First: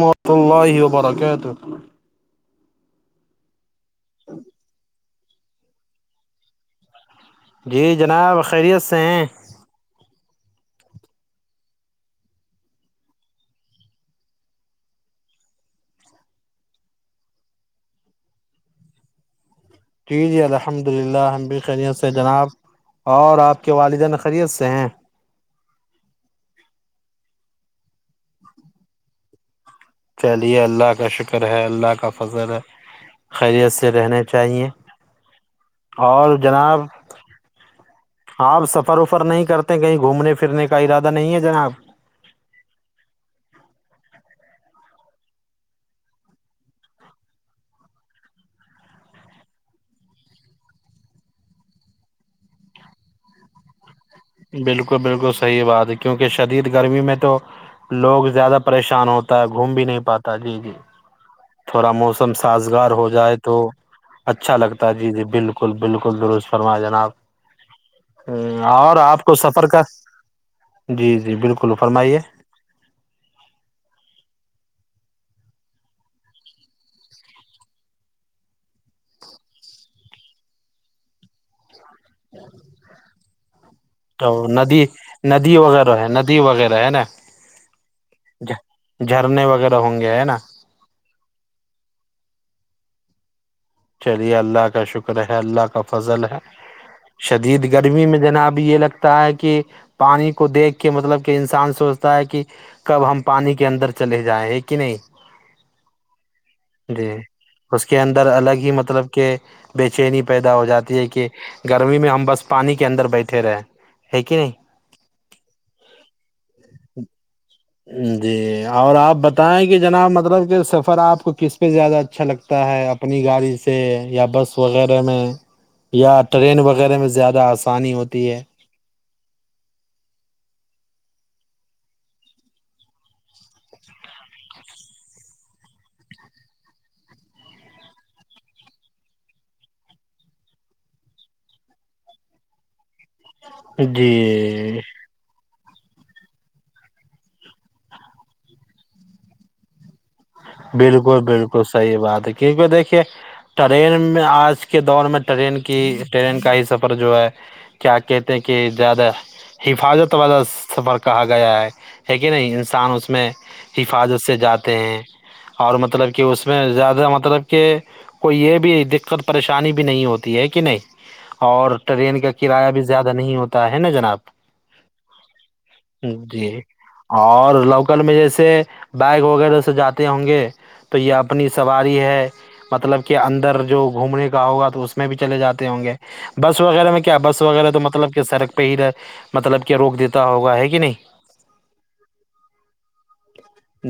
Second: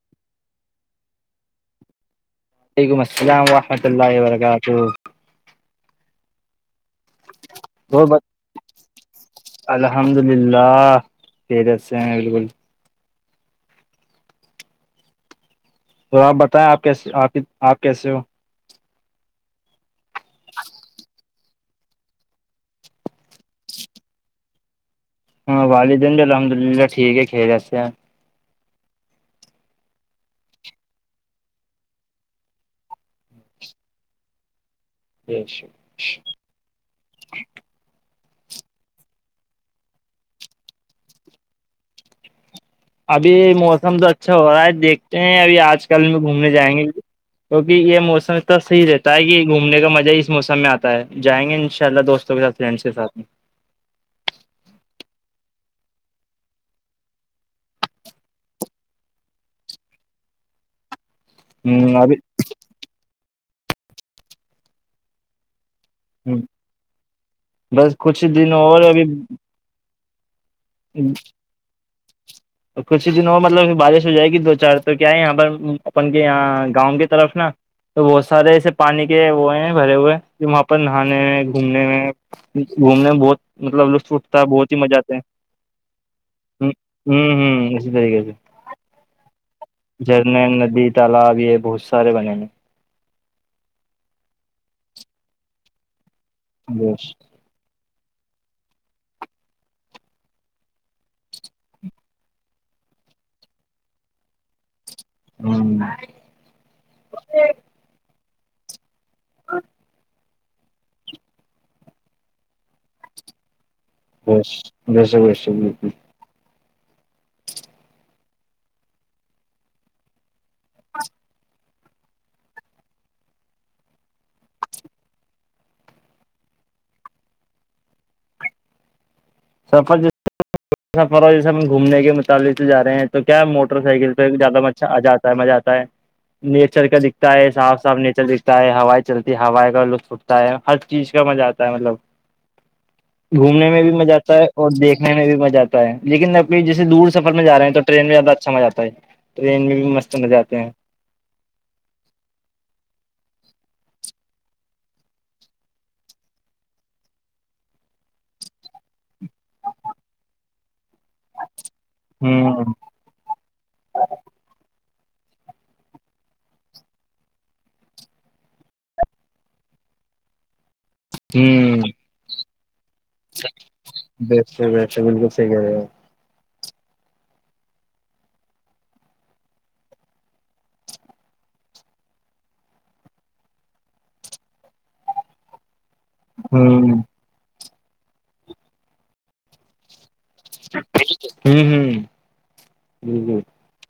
ماشء اللہ وبر کہتے وعلیکم السلام ورحمۃ اللہ وبرکاتہ جی وہ بس جناب خیریت سے ہیں الحمد للہ خریت سے ہیں بالکل تو آپ بتائیں آپ کیسے آپ آپ کیسے ہو جی جی الحمد للہ ہم بھی خیریت سے جناب اور آپ کے والدین خیریت سے ہیں ہاں والدین ج الحمد للہ ٹھیک ہے کھی جس سے ہیں چلیے اللہ کا شکر ہے اللہ کا فضر ہے خیریت سے رہنے چاہیے [unintelligible] اور جناب آپ سفر وفر نہیں کرتے کہیں گھومنے پھرنے کا ارادہ نہیں ہے جنا آب ابھی موسم تو اچھا ہو رہا ہے دیکھتے ہیں ابھی آج کل میں گھومنے جائیں گے کیونکہ یہ موسم اتنا صحیح رہتا ہے کہ گھومنے کا مزہ ہی اس موسم میں آتا ہے جائیں گے ان شاء اللہ دوستوں کے ساتھ فرینڈس کے ساتھ میں بالکل بالکل صحیح بات ہے کیونکہ شدید گرمی میں تو لوگ زیادہ پریشان ہوتا ہے گھوم بھی نہیں پاتا جی جی تھوڑا ہ ابھی موسم سازگار ہو جائے تو اچھا لگتا جی جی بالکل بالکل بالکل ہوں، درست فرما جناب بس کچھ ہ دن اور ابھی آپ کو سفر کا جی جی بالکل فرمائیے کچھ ہی دنوں مطلب بارش ہو جائے گی دو چار تو کیا ہے یہاں پر اپن کے یہاں گاؤں کی طرف نا تو بہت سارے ایسے پانی کے وہ ہیں بھرے ہوئے جو وہاں پر نہانے میں گھومنے میں گھومنے میں بہت مطلب لطف اٹھتا ہے اور بہت ہی ندی مزہ آتے ہیں ندی وغیرہ ہے ندی ہ وغیرہ ہے نا ہوں ہوں اسی طریقے سے جھرنے وغیرہ ہو جھرنے ندی تالاب یہ بہت سارے بنے ہیں چلیے اللہ کا شکر ہے اللہ کا فضل ہے جیس شدید گرمی میں جنا اب یہ لگتا ہے کہ پانی کو دیکھ کے مطلب کہ انسان سوچتا ہے کہ کب ہم پانی کے اندر چلے جائیں ہیں کہ نہیں ہوں جی اس کے اندر الگ ہی مطلب کہ بے چینی پیدا ہو جاتی ہے کہ گرمی میں ہم بس پانی کے اندر بیٹھے رہے ہے کہ نہیں بس بیس جی اور آپ بتائیں کہ جناب مطلب کہ سفر آپ کو کس سبہ زیادہ اچھا لگتا ہے اپنی گاڑی سے یا بس وغیرہ میں یا ٹرین وغیرہ میں زیادہ آسانی ہوتی ہے سرفر سفر اور جیسے ہم گھومنے کے متعلق سے جا رہے ہیں تو کیا موٹر سائیکل پہ زیادہ مچ آ جات مزہ آتا ہے نیچر کا دکھتا ہے صاف صاف نیچر دکھتا ہے ہائی چلتی ہے ہائی کا لوگ ہر چیز کا مزہ آتا ہے مطلب گھومنے میں بھی مزہ آتا جی دیکنے میں بھی مزہ آتا ہے لیکنب جسے دور سفر میں جاے ہیں تو ٹرین میں زیادہ اچھا مزہ آتا ہے ٹرین میں بھی مست مزے آتے ہیں بالکل بالکل صحیح بات ہے کیونکہ دیکھیے ٹرین میں آج کے دور میں ٹرین کی ٹرین کا ہی سفر جو ہے کیا کہتے ہیں کہ زیادہ حفاظت والا سفر کہا گیا ہے ہے کہ ہوں نہیں انسان اس میں حفاظت سے جاتے ہیں اور مطلب کہ اس میں زیادہ مطلب کہ کوئی یہ بھی دقت پریشانی بھی نہیں ہوتی ہے کہ نہیں اور ہوں ٹرین کا کیا کرایہ بھی زیادہ نہیں ہوتا ہے نا جناب ویسے ویسے بالکل صحیح کہہ رہے ہو جی اور لوکل میں جیسے بگ وغیرہ سے جاتے ہوں گے تو یہ اپنی سواری ہے مطلب کہ اندر جو گھومنے کا ہوگا تو اس میں بھی چلے جاتے ہوں گے بس وغیرہ ہوں میں کیا بس وغیرہ تو مطلب کہ سڑک پہ ہی مطلب کہ روک دیتا ہوگا ہے کہ نہیں جی جی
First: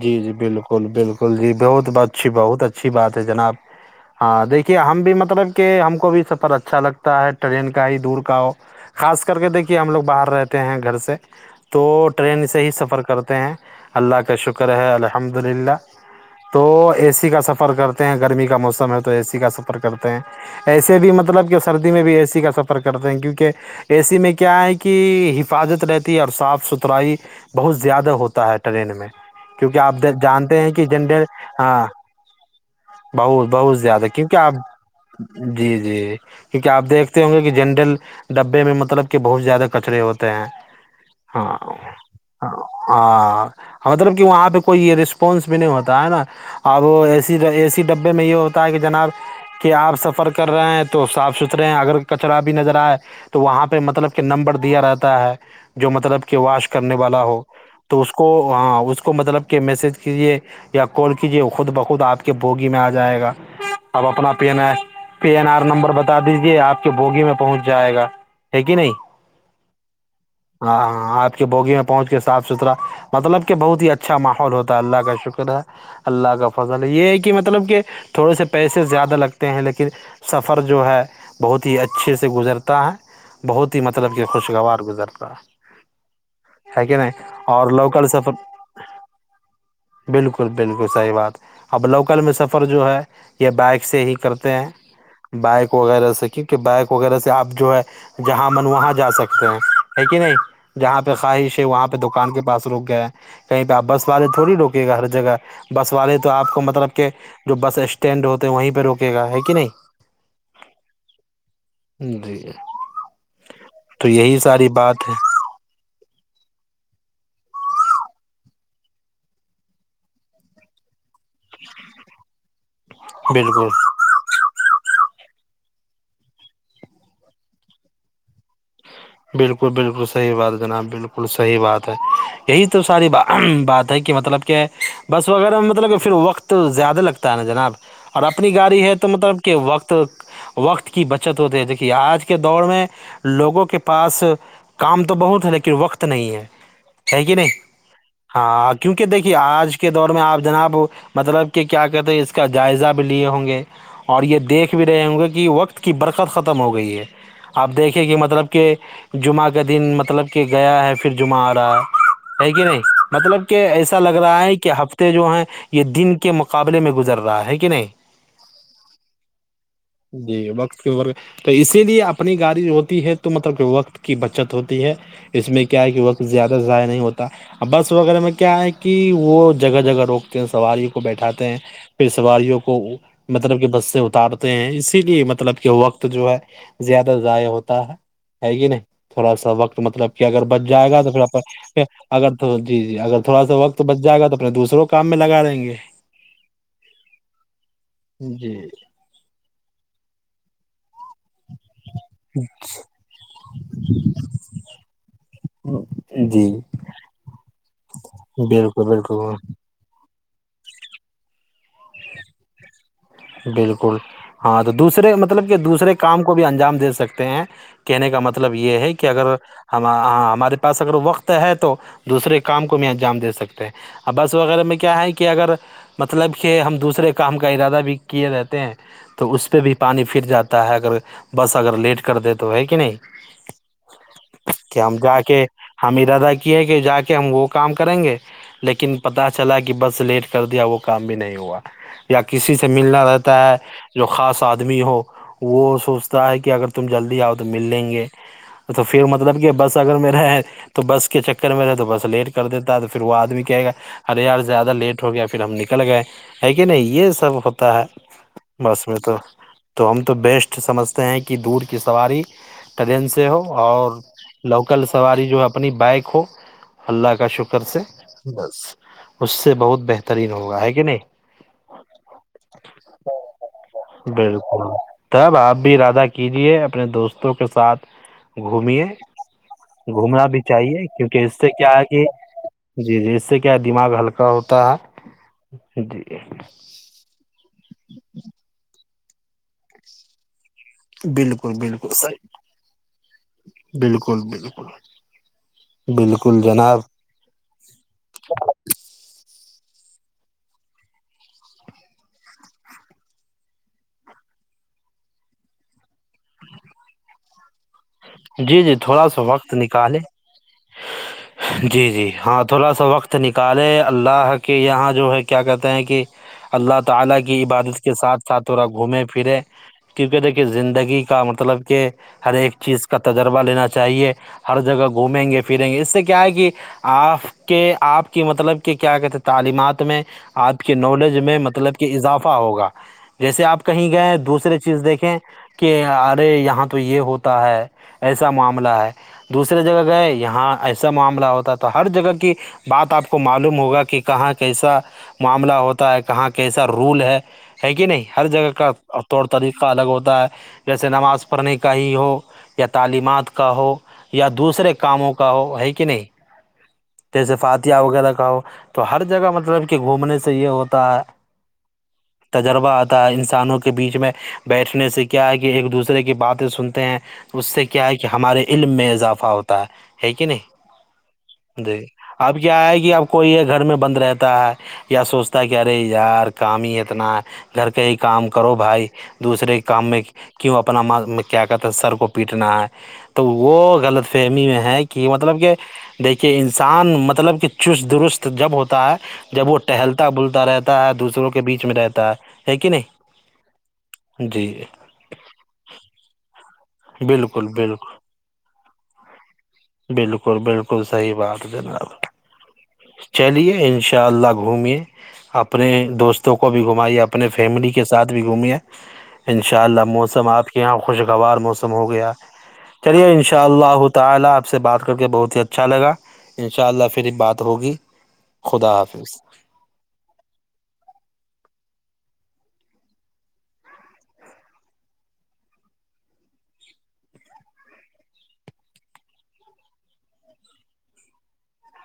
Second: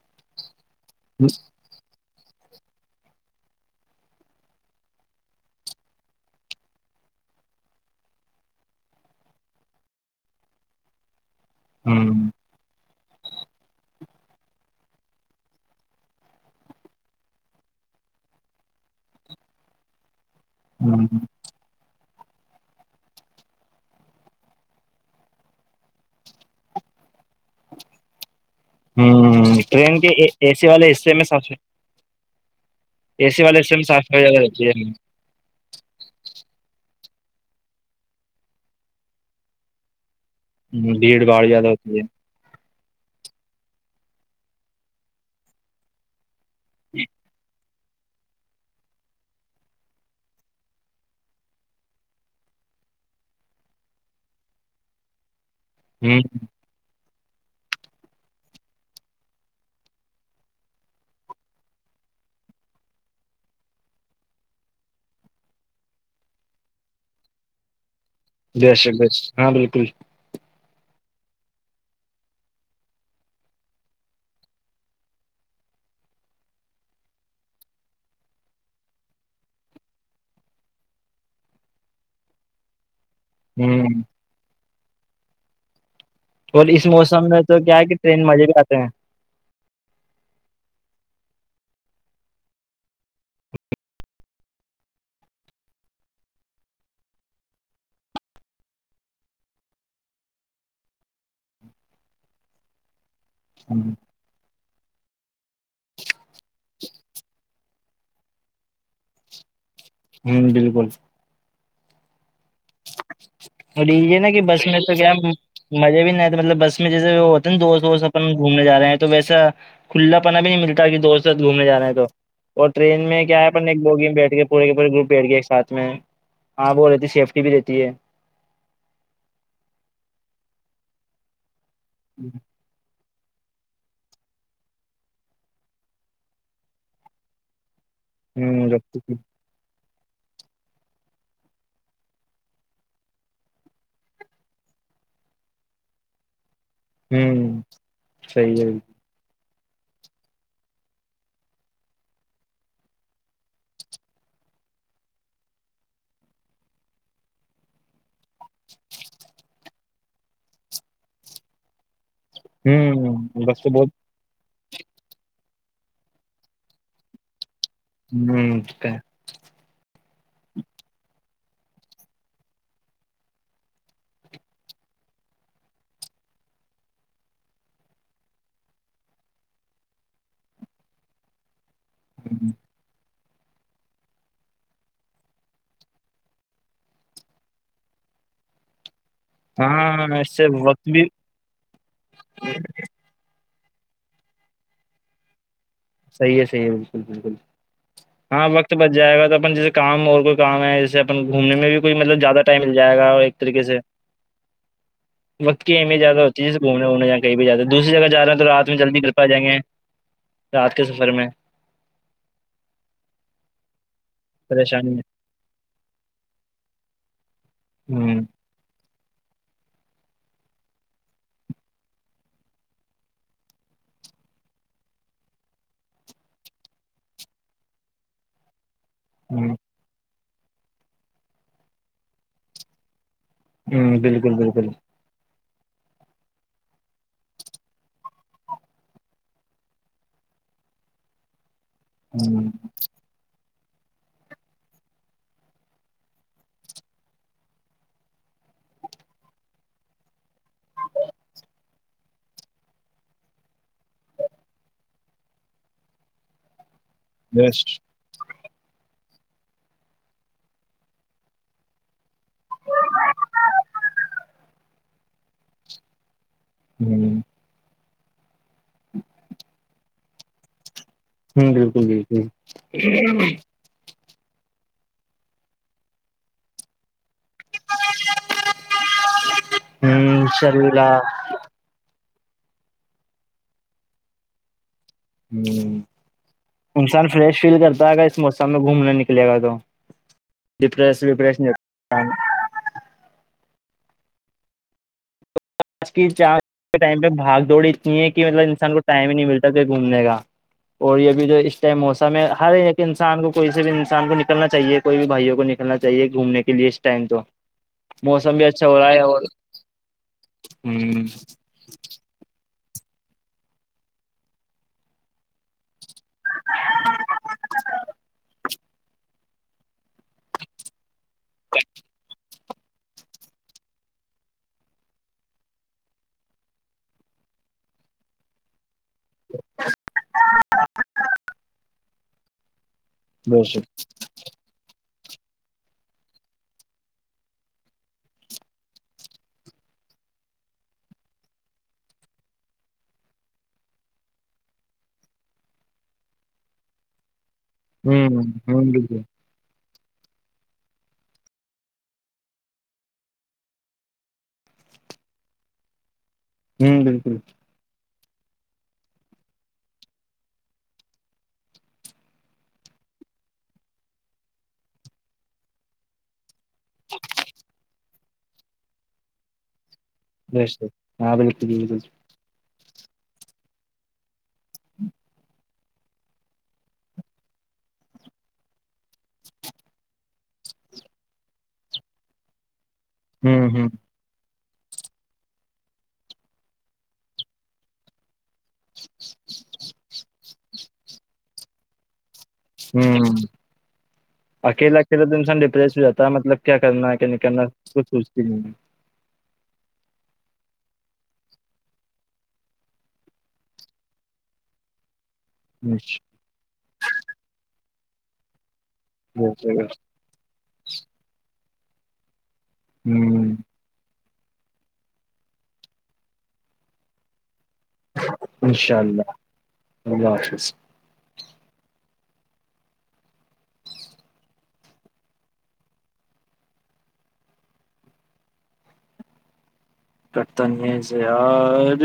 جی جی بالکل بالکل جی بہت اچھی بہت اچھی بات ہے جناب ہاں دیکھیے ہم بھی مطلب کہ ہم کو بھی سفر اچھا لگتا ہے ٹرین کا ہی دور کا ہو خاص کر کے دیکھیے ہم لوگ باہر رہتے ہیں گھر سے تو ہوں ٹرین سے ہی سفر کرتے ہیں اللہ کا شکر ہے الحمد عحد للہ تو اے سی کا سفر کرتے ہیں گرمی کا موسم ہے تو اے سی کا سفر کرتے ہیں ایسے ہوں بھی مطلب کہ سردی میں بھی اے سی کا سفر کرتے ہیں کیونکہ ایسی میں کیا ہے کہ حفاظت رہتی ہے اور صاف ستھرائی بہت زیادہ ہوتا ہے ٹرین میں ہوں کیونکہ آپ ٹرین کے اے جانتے سی ہیں کہ والے جنڈ حصے میں صاف ہاں اے سی بہ والے حصے بہت میں صاف زیادہ صفائی کیونکہ آپ رہتی ہے جی جی کیونکہ آ دیکھتے ہوں گے کہ جنرل ڈبے میں مطلب کہ بہت زیادہ کچرے ہوتے ہیں ہ بھیڑ باڑ زیادہ ہوتی ہے ہاں ہاں مطلب کہ وہاں پہ کوئی یہ رسپانس بھی نہیں ہوتا ہے نا اب ہے وہ ایسی ایسی ڈبے میں یہ ہوتا ہے کہ جناب کہ آپ سفر کر رہے ہیں تو صاف ستھرے ہیں اگر کچرا بھی نظر آئے تو وہاں پہ مطلب کہ نمبر دیا رہتا ہے جو ہوں مطلب کہ واش کرنے والا ہو تو اس کو ہاں اس کو مطلب کہ میسج کیجیے یا کال کیجے خود بخود آپ کے بوگی میں آ جائے گا آپ اپنا پی آ پی این آر نمبر بتا دیجیے آپ کے بوگی میں پہنچ جائے گا ہے کہ دش نہیں د ہاں بالکل ہاں ہاں آپ کے بوگی میں پہنچ کے صاف ستھرا مطلب کہ بہت ہی اچھا ماحول ہوتا اللہ کا شکر ہے اللہ کا فضل یہ ہے کہ مطلب کہ تھوڑے سے پیسے زیادہ لگتے ہیں لیکن سفر جو ہے بہت ہی اچھے سے گزرتا ہے بہت ہی ہوں مطلب کہ خوشگوار گزرتا اور ہے اس کہ نہیں موسم میں تو اور کیا ہے کہ لوکل ٹرین سفر مزے بھی آتے ہیں بالکل بالکل صحیح بات اب لوکل میں سفر جو ہے یہ بائک سے ہی کرتے ہیں بائک وغیرہ سے کیونکہ بائک وغیرہ سے آپ جو ہے جہاں من وہاں جا سکتے ہو ہے کہ نہیں جہاں پہ خواہش ہے وہاں پہ دکان کے پاس رک گیا کہیں پہ آپ بس والے تھوڑی روکے گا ہر جگہ بس والے تو آپ کو مطلب کہ جو بس اسٹینڈ ہوتے ہیں وہیں پہ روکے گا ہے کہ نہیں ہوں بالکل ج جی تو اورلیجے نا یہی کہ بس ساری میں تو بات کیا ہے مزے بھی نہیں آتے مطلب بس میں جیسے وہ ہوتے ہیں نا دوست وست اپن گھومنے ج رہے ہیں تو ویسا کھلا پنا بھی نہیں ملتا کہ دوست ساتھ گھومنے جانے ہے تو اور ٹرین میں کیا ہے بالکل پنے ایک لوگ بیٹھ کے پورے کے پورے گروپ پیٹ گئے ایک ساتھ میں ہاں وہ رہتی ہے سیفٹی بھی رہتی ہے بالکل بالکل صحیح بات جناب بالکل صحیح بات ہے ہوں ہی تو ساری بات ہے کہ مطلب کہ بس وغیرہ مطلب کہ پھر وقت زیادہ لگتا نا جناب اور اپنی ہوں گاڑی ہے رکھتی تو تھی. مطلب وقت وقت کی بچت ہوتے ہے دیکھیے آج کے دور میں لوگوں کے پاس کام تو بہت ہے لیکن وقت نہیں ہے ہے کہ نہیں ہوں صحیح ہے ہاں کی کہ دیکھیے آج کے دور میں آپ جناب مطلب کہ کیا کہتے ہیں اس کا جائزہ بھی لیے ہوں گے اور یہ دیکھ بھی رہے ہوں گے کہ وقت کی برکت ختم ہو گئی ہے آپ دیکھیں کہ مطلب کہ جمعہ کا دن مطلب کہ گیا ہے پھر جمعہ آ رہا ہے ہے کہ نہیں ہوں مطلب بس کہ تو بہت ایسا لگ رہا ہے کہ ہفتے جو ہیں یہ دن کے مقابلے میں گزر رہا ہے کہ نہیں ہوں اھ جی وقت کے اور تو اسی لیے اپنی گاڑی ہوتی ہے [unintelligible] تو مطلب کہ وقت کی بچت ہوتی ہے اس میں کیا ہے کہ وقت زیادہ ضائع نہیں ہوتا [unintelligible] بس وغیرہ میں کیا ہے کہ وہ جگہ جگہ روکتے ہیں سواریوں کو بیٹھاتے ہیں پھر سواریوں کو مطلب کہ بس سے اتارتے ہیں اسی لیے مطلب کہ وقت جو ہے زیادہ ضائع ہوتا ہے ہے گ نہیں تھوڑا سا وقت ہاں مطلب کہ اس اگر سے بچ وقت جائے گا بھی تو پھر اگر جی جی اگر تھوڑا سا وقت [unintelligible] تو بچ جائے گا تو اپنے دوسروں کام میں لگا دیں گے [unintelligible] صحیح ہے صحیح ہے بالکل بالکل ہاں جی وقت بچ جائے گا تو اپن جیسے [unintelligible] کام اور کوئی کام ہے جیسے اپن گھومنے میں بھی کوئی مطلب زیادہ ٹائم مل جائے گا اور ایک طریقے سے [unintelligible] [unintelligible] وق کی اہمیتیاہ ہوتی جی ہے جسے گھنےومنے یا کہیں جاتے دوسری جگہاے ہیں تو رات میں بالکل جلدی کرل بالکل پائےائیں گے [unintelligible] رات کے سفر میں بالکل ہاں تو پریشانی دوسرے مط کہنے میں کا مطلب یہ ہے کہ اگر ہم ہاں ہمارے پاس اگر وقت ہے تو دوسرے کام کو بھی انجام دے سکتے ہیں ا بس وغیرہ میں کیا ہے کہ اگر مطلب کہ ہم دوسرے کام کا ارادہ بھی کیے رہتے ہیں تو اس ہ پہ بھی پانی پھر جاتا ہے اگر بس اگر لیٹ کر د تو ہے کہ نہیں ہوں بالکل بالکل کہ ہم جا کے ہم ارادہ کی ہے کہ جا کے ہم وہ کام کریں گے لیکن پتا چلا کہ بس لیٹ کر دیا وہ کام بھی نہیں ہوا یا ہ کسی سے ملنا رہتا ہے جو خاص آدمی ہو وہ سوچتا ہے کہ اگر تم جلدی آؤ تو مل لیں گے تو پھر مطلب کہ بس اگر میر رہا ہے تو بس کے چکر میں رہ تو بس لیٹ کر دیتا ہے تو پھر وہ آدمی کہے گا ارے یار زیادہ لیٹ ہو گیا پھر ہم نکل گئے ہے کہ نہیں یہ سب ہوتا بیسٹ ہے بس میں تو تو ہم تو بیسٹ سمجھتے ہیں کہ دور کی سواری [unintelligible] ٹرین سے ہو اور لوکل سواری جو اپنی بائک ہو ہ اللہ کا شکر سے بس اس سے بہت بہترین ہوگا ہے کہ نہیں ہوں بالکل بالکل بالکل تب آپ بھی ارادہ کیجیے اپنے دوست دووں کے ساتھ گھمیے ہ گھومنا بھی چاہیے شرلا کیونکہ اس سے کیا ہے کہ [unintelligible] جی جی اس سے کیا دماغ ہلکا ہوتا ہے [unintelligible] ہ جی انسان فریش فیل کرتا ہےا اس موسم میں گھومنا نکلے گا تو [unintelligible] ڈپریس وپریشن بالکل بالکل صحیح [unintelligible] بالکل بالکل آج کی چار بالکل کے جناب ٹائم پہ بھاگ دوڑی اتنی ہے کہ مطلب انسان کو ٹائم ہی نہیں ملتا تھ گھومنے کا اور یہ بھی جو اس ٹائم موسم ہے ہر ایک انسان کو کوئی سے بھی انسان کو نکلنا چاہیے کوئی بھی بھائیوں کو کرنا چاہیے گھومنے کے لیے اس ٹائم تو موسم بھی اچھا ہو رہا ہے اور تو نکالے ہوں [unintelligible] جی جی ہاں تھوڑا سا وقت نکالے اللہ کے یہاں جو ہے کیا کہتے ہیں کہ اللہ تعالی کی عبادت کے ساتھ تھڑا گھومے پھرے کیونکہ دیکھیے زندگی کا مطلب کہ ہر ایک چیز کا تجربہ لینا چاہیے ہر جگہ گھومیں گے پھریں گے اس سے کیا ہے کہ آپ کے آپ کی مطلب کہ کیا کہتے ہیں تعلیمات میں آپ کے نالج میں مطلب کہ اضافہ ہوگا بے جیسے آپ شک کہیں گئے دوسریے چیز دیکھیں کہ ارے یہاں تو یہ ہوتا ہے ایسا معاملہ ہے دوسرے جگہ گئے یہاں ایسا معاملہ ہوتا تو ہر جگہ کی بات آپ کو معلوم ہوگا کہ کہاں کیسا معاملہ ہوتا ہے کہاں کیسا رول ہے ہے کہ ہ نہیں ہ ہر جگہ کا بالکل توڑ طریقہ الگ ہوتا ہے جیسے نماز پڑھنے کا ہی ہو یا تعلیمات کا ہو یا دوسرے کاموں کا ہو ہے کہ نہیں ہ بالکل جیسے فاتیہہ وغیرہ کا ہو تو ہر جگہ مطلب کہ گھومنے سے یہ ہوتا ہے تجربہ آتا ہے انسانوں کے بیچ میں بیٹھنے سے کیا ہے کہ ایک دوسرے کی بات سنتے ہیں اس سے کیا ہے کہ ہمارے علم میں اضافہ ہوتا ہےک بے شک ہاں بالکل نہیں بالکل اب کیا ہے کہ اب کوئی یہ گھر میں بند رہتا ہے یا سوچتا ہے کہ ارے یار کام ہی اتنا گھر کا ہی کام کرو بھائی دوسرے کے کام میں کیوں اپنا کیا کہتے سر کو پیٹنا ہے تو ہ وہ ہ غلط فہمی میں ہے کہ مطلب کہ دیکھیے انسان مطلب کہ چست درست جب ہوتا ہے جب وہ ٹہلتا بولتا رہتا ہے دوسروں کے بیچ میں رہتا ہے ہے کہ نہیں ہوں جی اکیلا پھر تو انسان ڈپریس ہو جاتا ہے مطلب کیا کرنا ہے کیا نہیں کرنا بالکل اس کھ بالکل سوچتی نہیں ہے بالکل بالکل صحی بات جناب چلیے ان شاء اللہ گھومے آپ اپنے دوستوں کو بھی گھمائیے اپنے فیملی کے ساتھ بھی گھومے ہ ان شاء اللہ موسم آپ کے یہاں خوشگوار موسم ہو گیا چلیے ان شاءلہ ان شاء اللہ تعالی آپ سے بات کر کے بہت ہی اچھا لگا ان شاء اللہ پھر یہ بات ہوگی خدا انشاء اللہ حافظ اللہ حافظ کرتن سےیاار